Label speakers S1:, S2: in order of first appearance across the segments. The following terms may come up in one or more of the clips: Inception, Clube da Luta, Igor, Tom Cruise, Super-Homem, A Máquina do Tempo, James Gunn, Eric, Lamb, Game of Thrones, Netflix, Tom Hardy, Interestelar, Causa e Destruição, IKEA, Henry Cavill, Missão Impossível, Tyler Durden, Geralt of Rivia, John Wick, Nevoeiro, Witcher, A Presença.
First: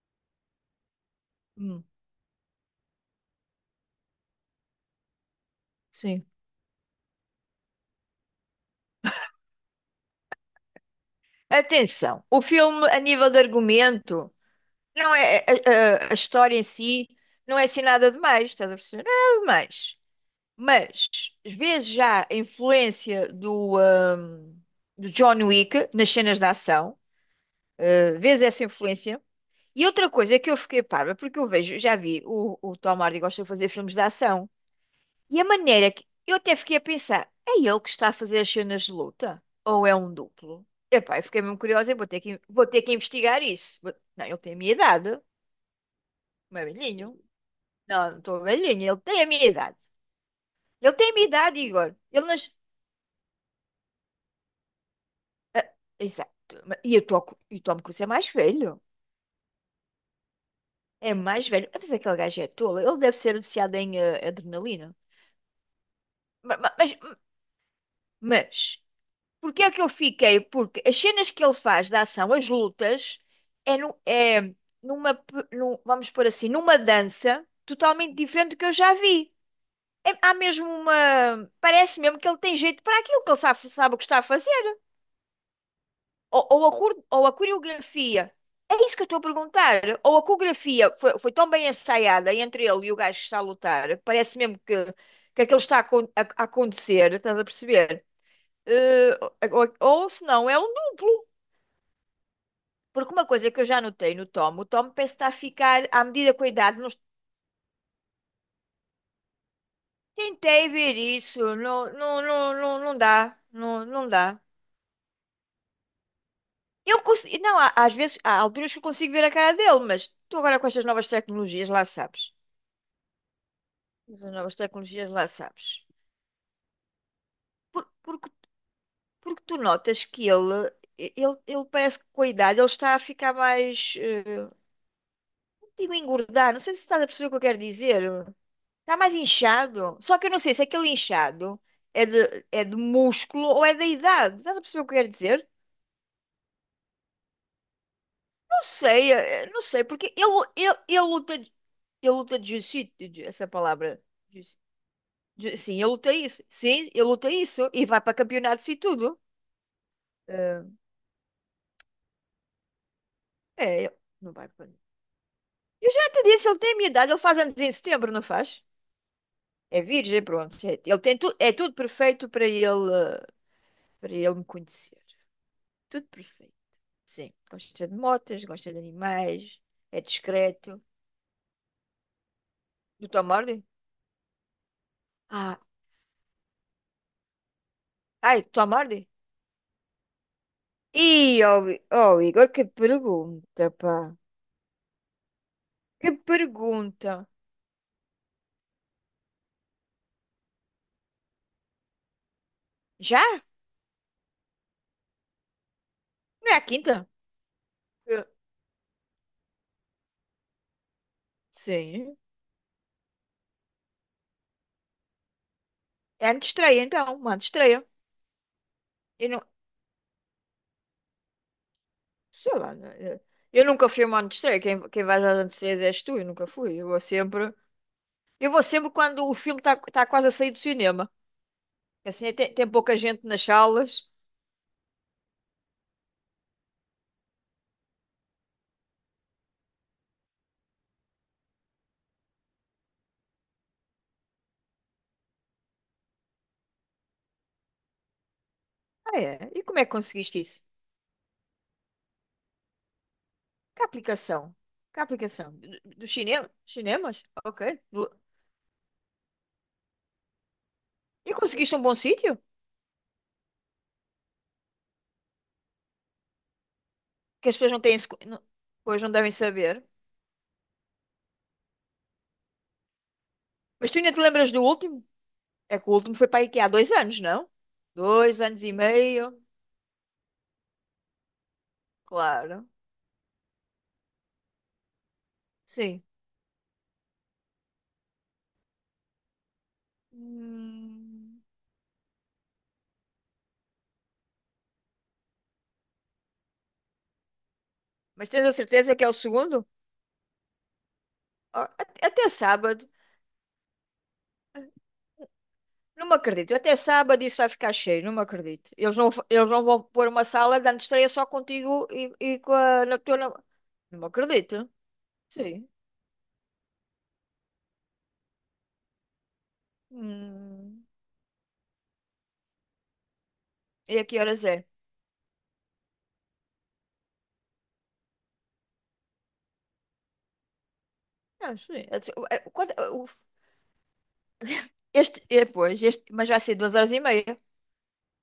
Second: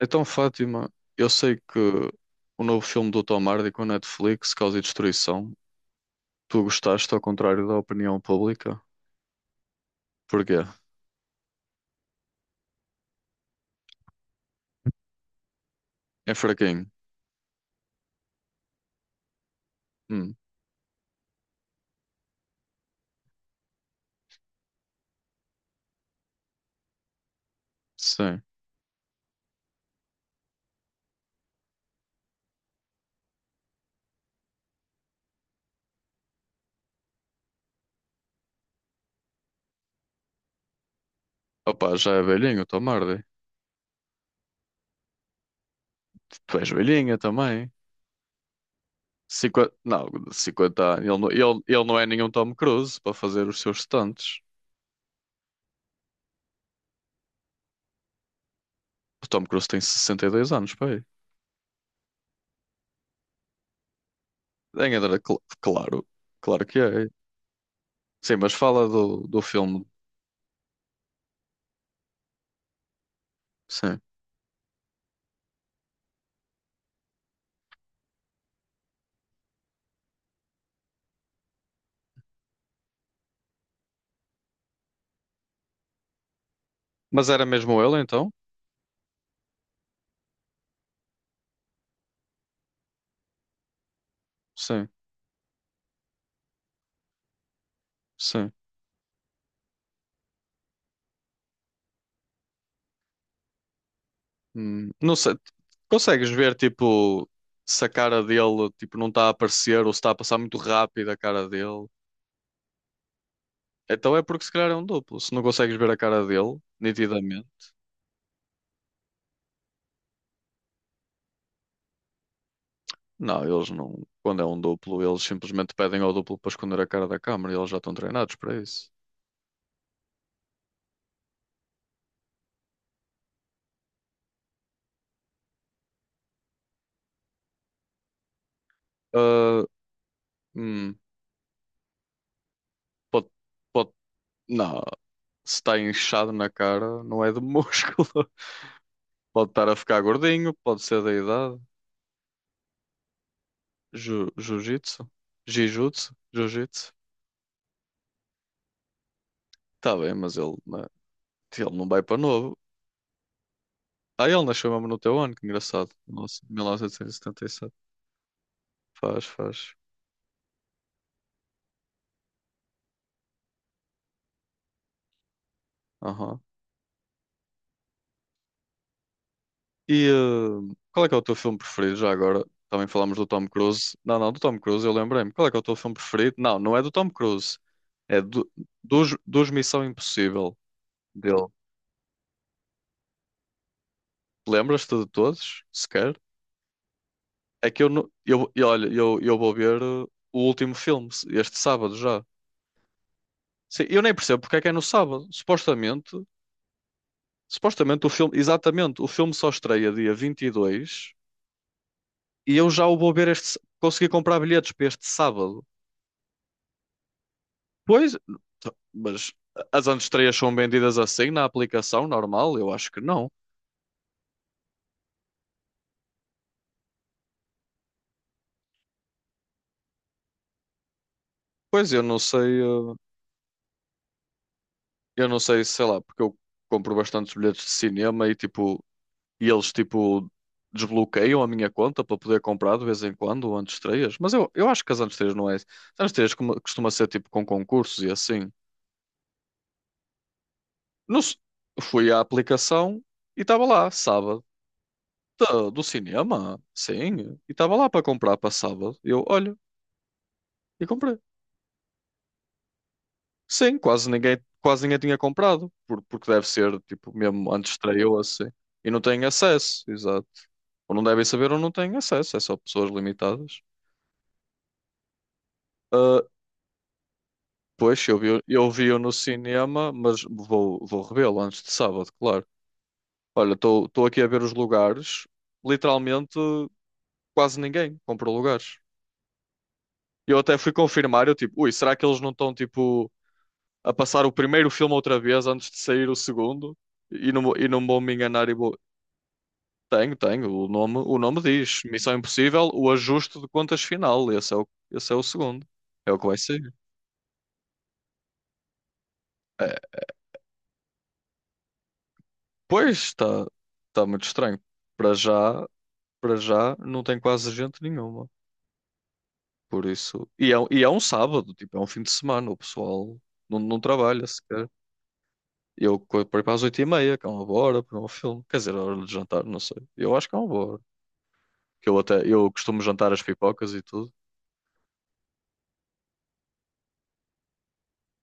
S1: Então, Fátima, eu sei que
S2: Hum,
S1: o novo filme do Tom Hardy com a Netflix, Causa e Destruição,
S2: sim.
S1: tu gostaste ao contrário da opinião pública? Porquê?
S2: Atenção, o filme, a nível de argumento, não é a
S1: É
S2: história em
S1: fraquinho.
S2: si não é assim nada demais, estás a perceber? Nada demais.
S1: Hum,
S2: Mas vês já a influência do John Wick nas cenas de ação, ah, vês
S1: sim.
S2: essa influência. E outra coisa que eu fiquei parva, porque eu vejo, já vi, o Tom Hardy gosta de fazer filmes de ação. E a maneira que eu até fiquei a pensar, é ele que está a fazer as cenas de luta? Ou é um duplo? Epá, eu fiquei mesmo curiosa,
S1: Opa,
S2: eu vou
S1: já
S2: ter
S1: é
S2: que,
S1: velhinho o
S2: vou ter
S1: Tom
S2: que
S1: Hardy.
S2: investigar isso. Não, ele tem a minha idade,
S1: Tu
S2: não é
S1: és velhinha
S2: velhinho.
S1: também.
S2: Não, não estou velhinho, ele tem a minha
S1: 50?
S2: idade.
S1: Não, cinquenta
S2: Ele
S1: anos.
S2: tem a
S1: Ele,
S2: minha idade,
S1: ele
S2: Igor.
S1: não é
S2: Ele
S1: nenhum
S2: nas.
S1: Tom Cruise para fazer os seus stunts.
S2: Ah, exato. E eu estou e o Tom Cruise é mais velho.
S1: O Tom Cruise tem 62 anos, pai.
S2: É mais velho. Mas aquele gajo é tolo. Ele deve ser viciado em adrenalina.
S1: Em Andrade, claro.
S2: Ma-
S1: Claro
S2: ma-
S1: que
S2: Mas,
S1: é. Sim, mas
S2: mas,
S1: fala do
S2: Porque é que
S1: filme.
S2: eu fiquei? Porque as cenas que ele faz da ação, as lutas, é, nu-
S1: Sim.
S2: é numa, vamos pôr assim, numa dança totalmente diferente do que eu já vi. Há mesmo uma. Parece mesmo que ele tem jeito para aquilo, que ele sabe o que está a fazer. Ou, ou a, cor- ou
S1: Mas
S2: a
S1: era mesmo ele então?
S2: coreografia. É isso que eu estou a perguntar. Ou a coreografia foi tão bem ensaiada entre ele e o gajo que está a lutar, que parece mesmo que,
S1: Sim.
S2: que aquilo está a acontecer, estás a perceber?
S1: Sim.
S2: Eh, ou se não, é um duplo. Porque uma coisa que eu já notei no Tom, o Tom parece
S1: Não
S2: que está a
S1: sei,
S2: ficar, à
S1: consegues
S2: medida com a
S1: ver
S2: idade, não est-
S1: tipo se a cara dele tipo, não está a aparecer ou se está a passar muito
S2: tentei ver
S1: rápido a cara
S2: isso,
S1: dele.
S2: não, não, não, não, não dá, não, não
S1: Então é
S2: dá.
S1: porque se calhar é um duplo. Se não consegues ver a cara dele
S2: Eu consigo,
S1: nitidamente,
S2: não, às vezes, há alturas que eu consigo ver a cara dele, mas tu agora com estas novas tecnologias, lá sabes.
S1: não, eles não.
S2: Essas
S1: Quando é
S2: novas
S1: um duplo,
S2: tecnologias,
S1: eles
S2: lá
S1: simplesmente
S2: sabes.
S1: pedem ao duplo para esconder a cara da câmara e eles já
S2: Por-
S1: estão
S2: porque,
S1: treinados para isso.
S2: porque tu notas que ele, ele parece que com a idade ele está a ficar mais, não digo engordar, não sei se estás a perceber o que eu quero dizer. Tá mais
S1: Ah,
S2: inchado? Só que eu não sei se aquele
S1: hum,
S2: inchado é de
S1: pode,
S2: músculo ou é da
S1: pode,
S2: idade. Estás a
S1: não,
S2: perceber o que eu quero dizer?
S1: se está inchado na cara, não é de músculo.
S2: Não sei,
S1: Pode
S2: não
S1: estar a
S2: sei,
S1: ficar
S2: porque ele,
S1: gordinho,
S2: ele,
S1: pode ser
S2: ele
S1: da
S2: luta, ele
S1: idade.
S2: luta de jiu-jitsu, essa palavra.
S1: Ju,
S2: Jiu- Sim, ele luta isso. Sim,
S1: jiu-jitsu.
S2: ele luta isso e vai para campeonatos e tudo.
S1: Tá bem, mas ele,
S2: Eh,
S1: ele não vai para novo.
S2: ele
S1: Ah,
S2: não
S1: ele
S2: vai para.
S1: nasceu mesmo no teu ano, que
S2: Eu
S1: engraçado.
S2: já te
S1: Nossa,
S2: disse, ele
S1: mil
S2: tem a minha
S1: novecentos e
S2: idade, ele faz
S1: setenta e
S2: anos em
S1: sete
S2: setembro, não faz?
S1: Faz, faz.
S2: É virgem, pronto. Ele tem tu, é tudo perfeito para ele, eh, para ele me conhecer. Tudo
S1: Aham.
S2: perfeito. Sim, gosta de motas, gosta de animais, é
S1: E
S2: discreto.
S1: qual é que é o teu filme preferido já agora? Também
S2: Do
S1: falámos do
S2: Tom
S1: Tom
S2: Hardy?
S1: Cruise. Não, não, do Tom Cruise, eu lembrei-me. Qual é que
S2: Ah,
S1: é o teu filme preferido? Não, não é do Tom Cruise. É
S2: ai, Tom Hardy?
S1: dos, dos Missão Impossível
S2: Ih,
S1: dele.
S2: oh, Igor, que pergunta, pá.
S1: Lembras-te de todos,
S2: Que
S1: sequer?
S2: pergunta.
S1: É que eu, não- eu, e olha, eu vou ver o último filme, este sábado já.
S2: Já?
S1: Sim, eu nem percebo porque é que é no sábado. Supostamente.
S2: Não é a quinta?
S1: Supostamente o
S2: Eh,
S1: filme, exatamente, o filme só estreia dia 22
S2: Sim.
S1: e eu já o vou ver este, consegui comprar bilhetes para este sábado.
S2: É antes de estreia, então. Uma antes de estreia.
S1: Pois,
S2: Eu
S1: mas
S2: não.
S1: as antestreias são vendidas assim na aplicação
S2: Sei
S1: normal? Eu
S2: lá.
S1: acho
S2: não-
S1: que
S2: Eu
S1: não.
S2: eu nunca fui a uma antes de estreia. Quem vai às antes de estreias és tu. Eu nunca fui. Eu vou sempre quando o filme está quase a sair do cinema.
S1: Pois eu não
S2: Assim, tem,
S1: sei,
S2: tem pouca gente nas salas.
S1: eu não sei, sei lá, porque eu compro bastantes bilhetes de cinema e tipo, e eles tipo desbloqueiam a minha conta para poder comprar de vez em quando antestreias. Mas eu acho que as antestreias não é. As antestreias costuma ser tipo com concursos e assim.
S2: Ah, é? E como é que conseguiste isso?
S1: Não se- Fui à aplicação e estava
S2: Que
S1: lá, sábado.
S2: aplicação? Que aplicação?
S1: Da-
S2: Do-
S1: Do
S2: Dos cinema?
S1: cinema?
S2: Cinemas?
S1: Sim. E estava
S2: Ok.
S1: lá para
S2: Do-
S1: comprar para sábado. Eu, olha, e comprei.
S2: E conseguiste um bom sítio?
S1: Sim, quase ninguém tinha comprado. Porque deve ser, tipo,
S2: Que
S1: mesmo
S2: as
S1: antes
S2: pessoas
S1: de
S2: não têm. Esse
S1: estreou
S2: co- não-
S1: assim. E não
S2: Pois não
S1: têm
S2: devem saber.
S1: acesso, exato. Ou não devem saber ou não têm acesso. É só pessoas limitadas.
S2: Mas tu ainda te lembras do último? É que o último
S1: Ah,
S2: foi para a IKEA há 2 anos, não?
S1: pois, eu
S2: Dois
S1: vi,
S2: anos
S1: eu
S2: e
S1: vi-o no
S2: meio.
S1: cinema, mas vou, vou revê-lo antes de sábado, claro.
S2: Claro.
S1: Olha, estou aqui a ver os lugares.
S2: Sim.
S1: Literalmente, quase ninguém comprou lugares. Eu até fui confirmar, eu
S2: Hum.
S1: tipo, ui, será que eles não estão tipo a passar o primeiro filme outra vez antes de sair o segundo? E não, e não vou me
S2: Mas tens
S1: enganar
S2: a
S1: e vou.
S2: certeza que é o segundo?
S1: Tenho, tenho, o nome
S2: Ah,
S1: diz. Missão
S2: Até
S1: Impossível,
S2: sábado.
S1: o ajuste de contas final. Esse é esse é o segundo.
S2: Não
S1: É
S2: me
S1: o que vai
S2: acredito.
S1: sair.
S2: Até sábado isso vai ficar cheio. Não me acredito. Eles não
S1: É,
S2: vão pôr uma sala de antestreia só contigo e, com a
S1: pois
S2: na tua. Não
S1: está
S2: me
S1: muito estranho.
S2: acredito.
S1: Para já,
S2: Sim.
S1: para já não tem quase gente nenhuma. Por isso. E é, e
S2: Hum.
S1: é um sábado, tipo, é um fim de semana, o pessoal não, não
S2: E a que
S1: trabalha
S2: horas é?
S1: sequer. Por aí para as 8:30, que é uma boa hora para um filme. Quer dizer, a hora de jantar, não sei. Eu acho que é uma boa hora.
S2: Ah, sim.
S1: Que eu
S2: Eu disse,
S1: até,
S2: é,
S1: eu costumo jantar as pipocas e tudo.
S2: Este, mas vai ser 2 horas e meia.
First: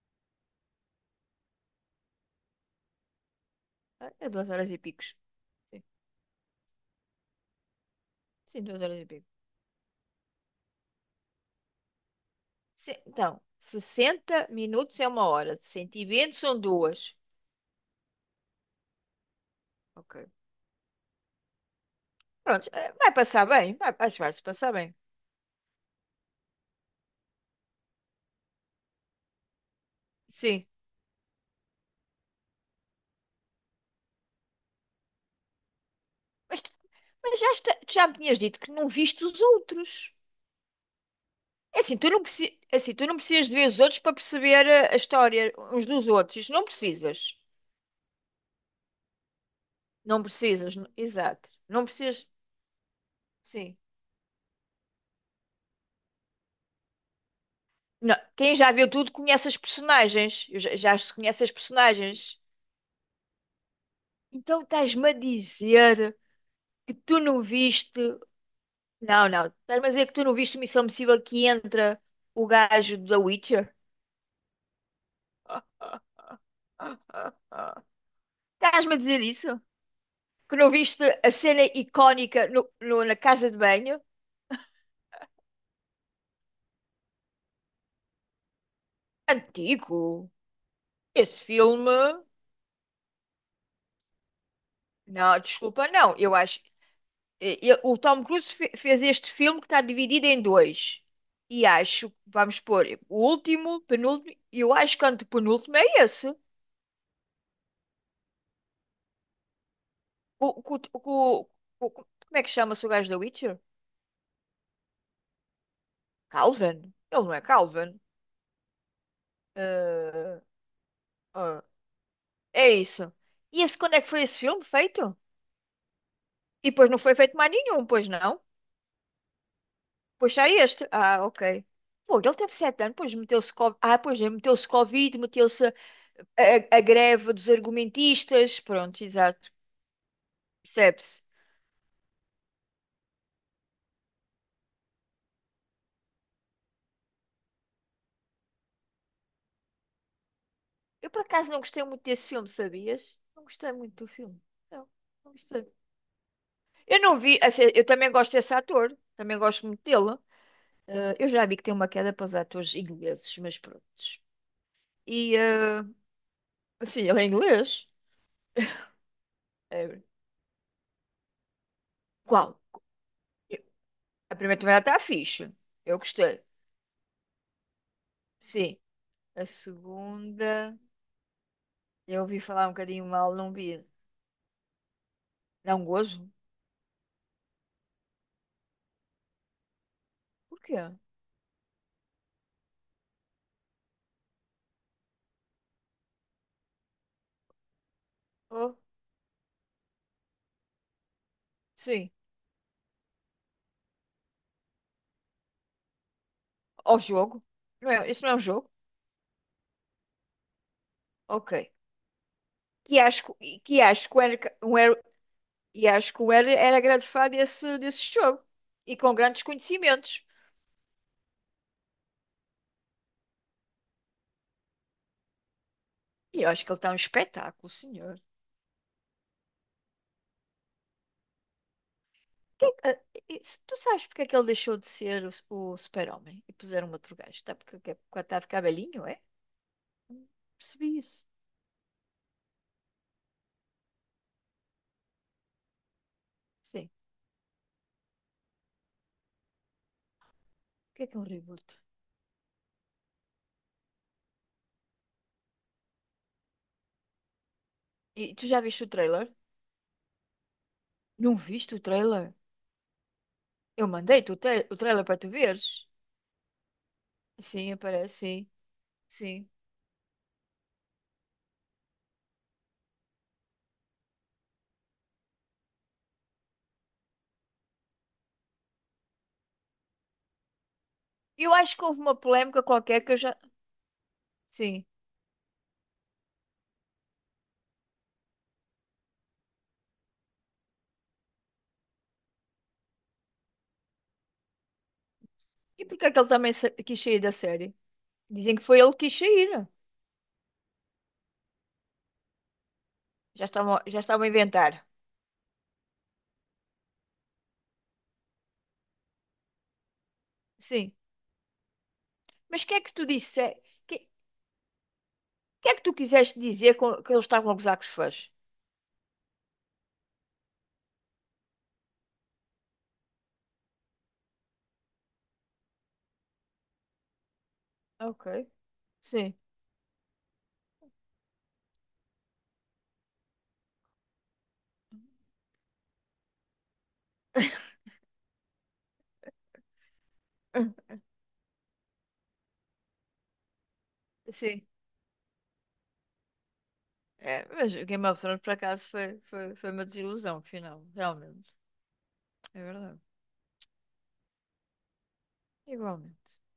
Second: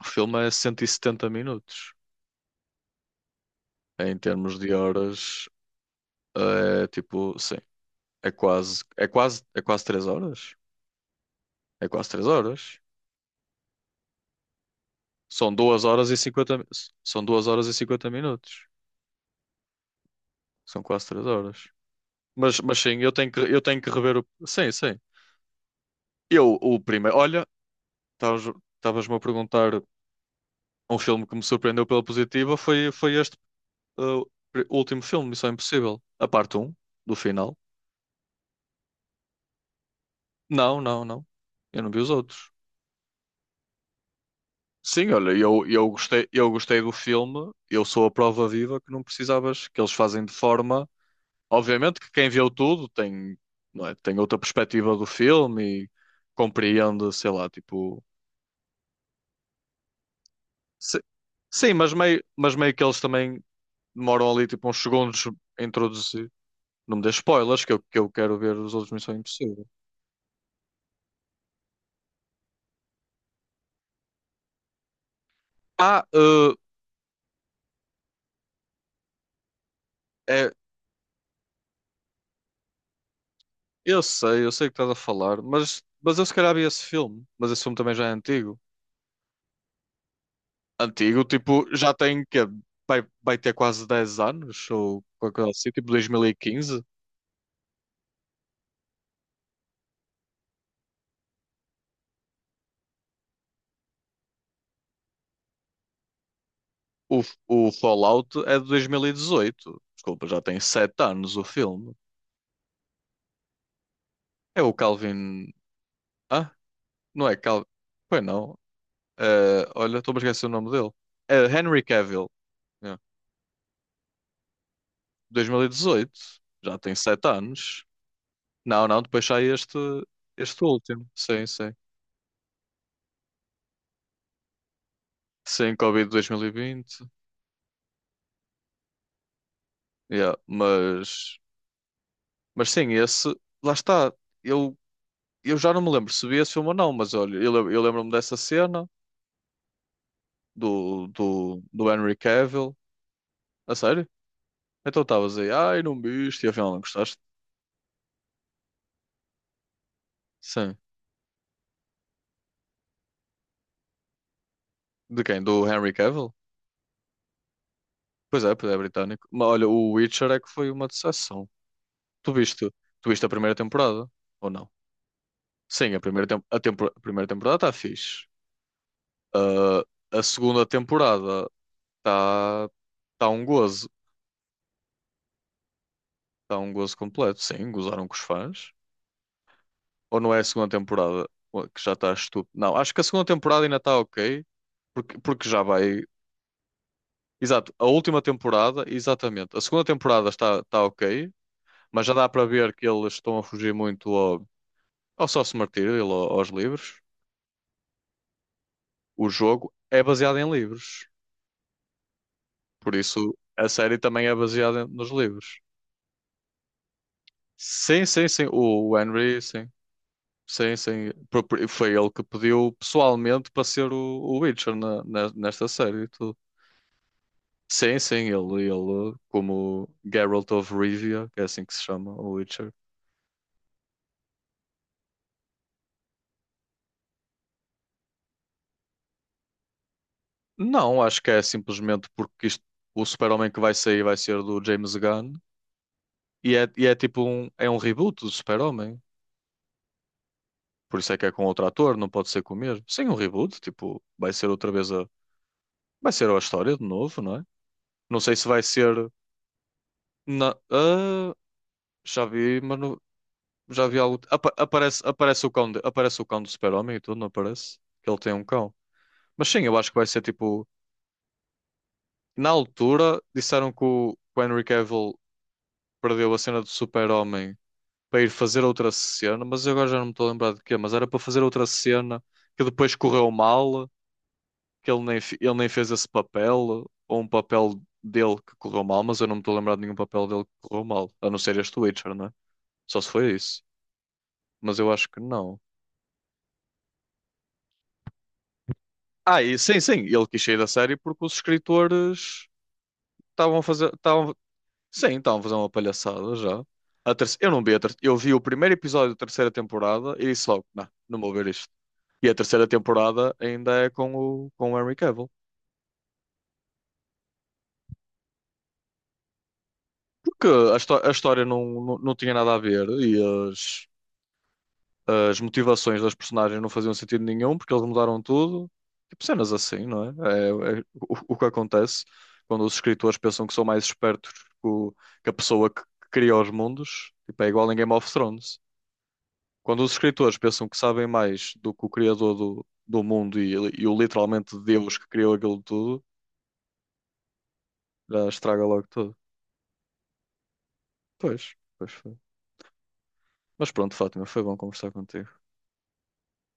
S1: O filme é 170 minutos.
S2: Ah,
S1: Em
S2: É duas
S1: termos
S2: horas
S1: de
S2: e picos.
S1: horas,
S2: Sim,
S1: é tipo, sim, é
S2: sim, duas
S1: quase,
S2: horas e pico.
S1: é quase três horas. É quase três horas.
S2: Sim, então, 60 minutos é uma
S1: São
S2: hora.
S1: duas horas e
S2: 120
S1: 50
S2: são
S1: mi-
S2: duas.
S1: São duas horas e 50 minutos.
S2: Ok.
S1: São quase três horas.
S2: Pronto,
S1: Mas sim,
S2: vai passar
S1: eu
S2: bem.
S1: tenho
S2: Vai,
S1: que
S2: acho
S1: rever
S2: que
S1: o,
S2: vai se
S1: sim,
S2: passar bem.
S1: sim. Eu, o primeiro, olha, estavas- estavas-me a perguntar.
S2: Sim.
S1: Um filme que me surpreendeu pela positiva foi, foi este uh, último filme, Missão Impossível. A parte
S2: Mas, tu-
S1: um do
S2: mas já,
S1: final.
S2: tu já me tinhas dito que não viste os outros.
S1: Não, não, não.
S2: É
S1: Eu não
S2: assim,
S1: vi
S2: tu
S1: os
S2: não
S1: outros.
S2: precisas, assim, tu não precisas de ver os outros para perceber a
S1: Sim, olha,
S2: história uns dos outros.
S1: eu
S2: Isso não
S1: gostei do
S2: precisas.
S1: filme. Eu sou a prova viva que não precisavas, que eles
S2: Não
S1: fazem de
S2: precisas,
S1: forma.
S2: exato. Não
S1: Obviamente que
S2: precisas,
S1: quem viu tudo tem,
S2: sim.
S1: não é, tem outra perspectiva do filme e compreende, sei lá, tipo.
S2: Não, quem já viu tudo conhece as personagens. Eu já
S1: se-
S2: se conhece as
S1: Sim,
S2: personagens.
S1: mas meio que eles também demoram ali
S2: Então
S1: tipo uns
S2: estás-me a
S1: segundos a
S2: dizer
S1: introduzir.
S2: que
S1: Não me dê
S2: tu não
S1: spoilers, que
S2: viste.
S1: eu quero ver os outros Missão
S2: Não, não.
S1: Impossível.
S2: Estás-me a dizer que tu não viste Missão Impossível que entra o gajo da Witcher?
S1: Ah, uh,
S2: Estás-me a dizer isso?
S1: É,
S2: Que não viste a cena icónica no, na casa de banho?
S1: eu sei o que estás a falar, mas eu se calhar vi esse filme. Mas esse filme também já é antigo.
S2: Antigo.
S1: Antigo,
S2: Esse
S1: tipo, já tem
S2: filme.
S1: que é, vai ter quase 10 anos, ou qualquer
S2: Não,
S1: coisa assim, tipo
S2: desculpa, não. Eu acho.
S1: 2015.
S2: O Tom Cruise fez este filme que está dividido em dois. E acho, vamos pôr, o último, penúltimo, e eu acho que o antepenúltimo é esse.
S1: O, o Fallout é de 2018. Desculpa, já
S2: O,
S1: tem
S2: o,
S1: 7 anos o
S2: o-
S1: filme.
S2: Como é que chama-se o gajo da Witcher?
S1: É o Calvin. Ah,
S2: Calvin. Ele
S1: não
S2: não
S1: é
S2: é
S1: Calvin.
S2: Calvin.
S1: Pois não. Olha, estou a
S2: Eh,
S1: esquecer o nome dele. É
S2: ah,
S1: Henry Cavill.
S2: É
S1: Yeah.
S2: isso. E esse, quando é que foi esse filme feito?
S1: 2018,
S2: E
S1: já
S2: depois
S1: tem
S2: não foi
S1: sete
S2: feito mais
S1: anos.
S2: nenhum, pois não?
S1: Não, não, depois sai este,
S2: Puxei
S1: este
S2: este.
S1: último.
S2: Ah,
S1: Sim,
S2: ok.
S1: sim.
S2: Pô, ele teve 7 anos, pois meteu-se co- ah, pois é, meteu-se Covid, meteu-se a,
S1: Sim, Covid
S2: a- a
S1: 2020.
S2: greve dos argumentistas. Pronto, exato.
S1: Yeah,
S2: Percebe-se.
S1: mas sim, esse, lá está. Eu, eu já não me lembro se vi esse filme ou não, mas olha, eu, eu lembro-me dessa cena
S2: Eu por acaso não gostei
S1: do
S2: muito
S1: Henry
S2: desse filme,
S1: Cavill.
S2: sabias? Não gostei
S1: A
S2: muito
S1: sério?
S2: do filme. Não,
S1: Então
S2: não
S1: estavas aí,
S2: gostei.
S1: ai, não viste, e afinal não
S2: Eu
S1: gostaste?
S2: não vi, assim, eu também gosto desse ator, também gosto muito dele.
S1: Sim.
S2: Ah, eu já vi que tem uma queda para os atores ingleses, mas pronto.
S1: De
S2: E
S1: quem? Do Henry Cavill?
S2: assim, ele é inglês.
S1: Pois é, é britânico. Mas olha, o
S2: É,
S1: Witcher é que foi uma decepção. Tu
S2: qual?
S1: viste, tu viste a primeira
S2: Eu-
S1: temporada?
S2: A
S1: Ou
S2: primeira
S1: não?
S2: temporada está fixe.
S1: Sim,
S2: Eu
S1: a primeira,
S2: gostei.
S1: a primeira temporada está fixe.
S2: Sim. A
S1: Ah, a segunda
S2: segunda,
S1: temporada
S2: eu ouvi
S1: está
S2: falar um bocadinho
S1: tá
S2: mal,
S1: um
S2: não vi.
S1: gozo.
S2: Dá um gozo?
S1: Está um gozo completo. Sim, gozaram com os fãs. Ou não é a
S2: Por
S1: segunda
S2: quê?
S1: temporada que já está estúpido? Não, acho que a segunda temporada ainda está ok. Porque, porque já vai. Exato, a última
S2: Oh,
S1: temporada, exatamente. A segunda temporada está, está ok, mas
S2: sim.
S1: já dá para ver que eles estão a fugir muito ao sócio martírio, aos
S2: Ao
S1: livros.
S2: jogo? Não é, isso não é um jogo?
S1: O jogo é baseado em livros.
S2: Ok.
S1: Por isso, a
S2: Que
S1: série
S2: acho que o
S1: também é
S2: Eric- um
S1: baseada
S2: Eric-
S1: nos livros.
S2: e acho que o Eric era grande fã desse,
S1: Sim,
S2: desse
S1: sim,
S2: jogo.
S1: sim.
S2: E
S1: O
S2: com
S1: Henry,
S2: grandes
S1: sim.
S2: conhecimentos.
S1: Sim, sim. Foi ele que pediu pessoalmente para ser o Witcher nesta série e tudo.
S2: E eu acho que ele está um espetáculo,
S1: Sim,
S2: senhor.
S1: sim, ele, como Geralt of Rivia, que é assim que se chama, o Witcher.
S2: E se tu sabes porque é que ele deixou de ser o super-homem e puseram um outro gajo? Está porque está a ficar velhinho, é? Hum, Percebi
S1: Não, acho
S2: isso.
S1: que é simplesmente porque isto, o Super-Homem que vai sair vai ser do James Gunn e
S2: Sim.
S1: é tipo
S2: O
S1: um, é um reboot do Super-Homem. Por isso
S2: que
S1: é
S2: é um
S1: que é com outro
S2: reboot?
S1: ator, não pode ser com o mesmo. Sim, um reboot, tipo, vai ser outra vez a, vai ser a história de novo, não é? Não
S2: E
S1: sei se
S2: tu já
S1: vai
S2: viste o
S1: ser.
S2: trailer?
S1: Na, ah,
S2: Não viste o
S1: já
S2: trailer?
S1: vi,
S2: Eu
S1: já vi algo.
S2: mandei-te o, tra- o
S1: Aparece,
S2: trailer para tu
S1: aparece o
S2: veres.
S1: cão de, aparece o cão do Super-Homem e tudo, não
S2: Sim,
S1: aparece? Que
S2: aparece,
S1: ele tem um
S2: sim,
S1: cão. Mas
S2: sim.
S1: sim, eu acho que vai ser tipo. Na altura, disseram que que o Henry Cavill perdeu a cena do Super-Homem para ir fazer outra cena, mas eu agora já não me estou a lembrar de quê. Mas era para fazer
S2: Eu
S1: outra
S2: acho que houve uma
S1: cena que
S2: polémica
S1: depois
S2: qualquer que eu
S1: correu
S2: já.
S1: mal,
S2: Sim.
S1: que ele nem, ele nem fez esse papel, ou um papel dele que correu mal, mas eu não me estou a lembrar de nenhum papel dele que correu mal, a não ser este Witcher, não é? Só se foi isso, mas eu acho que não.
S2: E porquê é que ele também quis sair da série? Dizem que foi ele que quis
S1: Ah, e
S2: sair.
S1: sim, sim, ele quis sair da série porque os escritores
S2: Já
S1: estavam a
S2: estavam,
S1: fazer,
S2: já estavam a
S1: estavam,
S2: inventar.
S1: sim, estavam a fazer uma palhaçada já. Eu não vi eu vi o primeiro episódio da terceira temporada e disse logo, não,
S2: Sim.
S1: não vou ver isto. E a
S2: Mas
S1: terceira
S2: o que é que tu
S1: temporada
S2: disse? O
S1: ainda é
S2: que,
S1: com com o Henry Cavill.
S2: que é que tu quiseste dizer com, que eles estavam a gozar com os fãs?
S1: Porque a, a história não tinha nada a ver e as, as motivações das personagens não faziam sentido nenhum porque eles mudaram
S2: Ok.
S1: tudo. Tipo
S2: Sim.
S1: cenas assim, não é? É, é o que acontece quando os escritores pensam que são mais espertos que, que a pessoa que cria os mundos. Tipo, é igual em Game of Thrones. Quando os escritores pensam que sabem mais do que o criador do mundo e o literalmente
S2: Sim.
S1: Deus que criou aquilo tudo,
S2: É, mas o Game of
S1: já
S2: Thrones, por
S1: estraga logo
S2: acaso,
S1: tudo.
S2: foi uma desilusão, final. Realmente.
S1: Pois, pois foi.
S2: É verdade.
S1: Mas pronto, Fátima, foi bom conversar contigo.
S2: Igualmente.